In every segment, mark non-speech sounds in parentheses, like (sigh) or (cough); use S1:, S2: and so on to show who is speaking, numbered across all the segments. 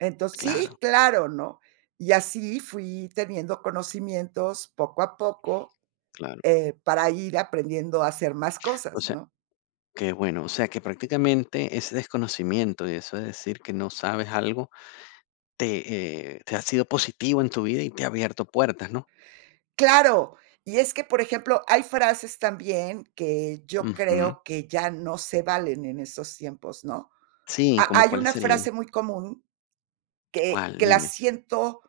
S1: Entonces
S2: Claro.
S1: Sí, claro, ¿no? Y así fui teniendo conocimientos poco a poco,
S2: Claro.
S1: eh, para ir aprendiendo a hacer más
S2: O
S1: cosas,
S2: sea,
S1: ¿no?
S2: que bueno, o sea, que prácticamente ese desconocimiento y eso de decir que no sabes algo te, eh, te ha sido positivo en tu vida y te ha abierto puertas, ¿no?
S1: Claro y es que por ejemplo, hay frases también que yo
S2: Ujú.
S1: creo que ya no se valen en estos tiempos, ¿no?
S2: Sí,
S1: Ha
S2: ¿como
S1: hay
S2: cuáles
S1: una
S2: serían?
S1: frase muy común que
S2: ¿Cuál?
S1: que la
S2: Dime.
S1: siento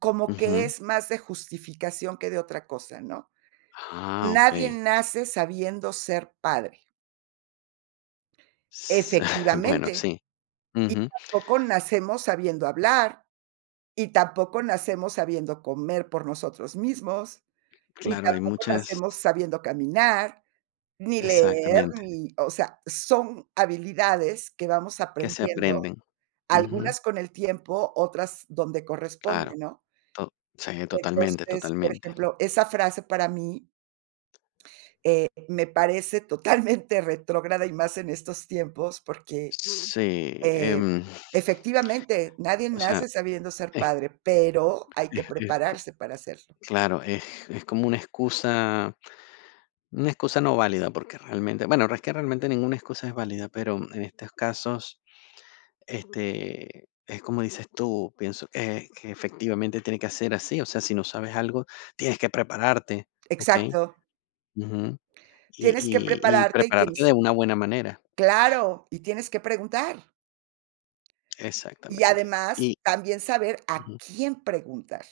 S1: como que
S2: Ujú.
S1: es más de justificación que de otra cosa, ¿no?:
S2: Ah,
S1: "Nadie
S2: okey.
S1: nace sabiendo ser padre".
S2: S (chuckles) bueno,
S1: Efectivamente.
S2: sí.
S1: Y
S2: Ujú.
S1: tampoco nacemos sabiendo hablar, y tampoco nacemos sabiendo comer por nosotros mismos, y
S2: Claro, hay
S1: tampoco
S2: muchas
S1: nacemos sabiendo caminar ni leer,
S2: Exactamente.
S1: ni, o sea, son habilidades que vamos
S2: Que se
S1: aprendiendo,
S2: aprenden. Ujú.
S1: algunas con el tiempo, otras donde
S2: Claro,
S1: corresponde, ¿no?
S2: to sí, totalmente,
S1: Entonces, por
S2: totalmente.
S1: ejemplo, esa frase para mí eh, me parece totalmente retrógrada y más en estos tiempos, porque,
S2: Sí,
S1: eh,
S2: em
S1: efectivamente nadie
S2: O sea,
S1: nace sabiendo ser
S2: e
S1: padre, pero hay que
S2: Es, es co
S1: prepararse para serlo.
S2: claro, es es como una excusa una excusa no válida, porque realmente, bueno, es que realmente ninguna excusa es válida, pero en estos casos, este, es como dices tú, pienso, eh, que efectivamente tiene que ser así. O sea, si no sabes algo, tienes que prepararte, ¿okey?
S1: Exacto.
S2: Ujú. Y
S1: Tienes que
S2: y y
S1: prepararte y
S2: prepararte de
S1: tienes
S2: una buena manera.
S1: Claro, y tienes que preguntar. Y
S2: Exactamente.
S1: además
S2: Y
S1: también saber a
S2: ujú
S1: quién preguntar.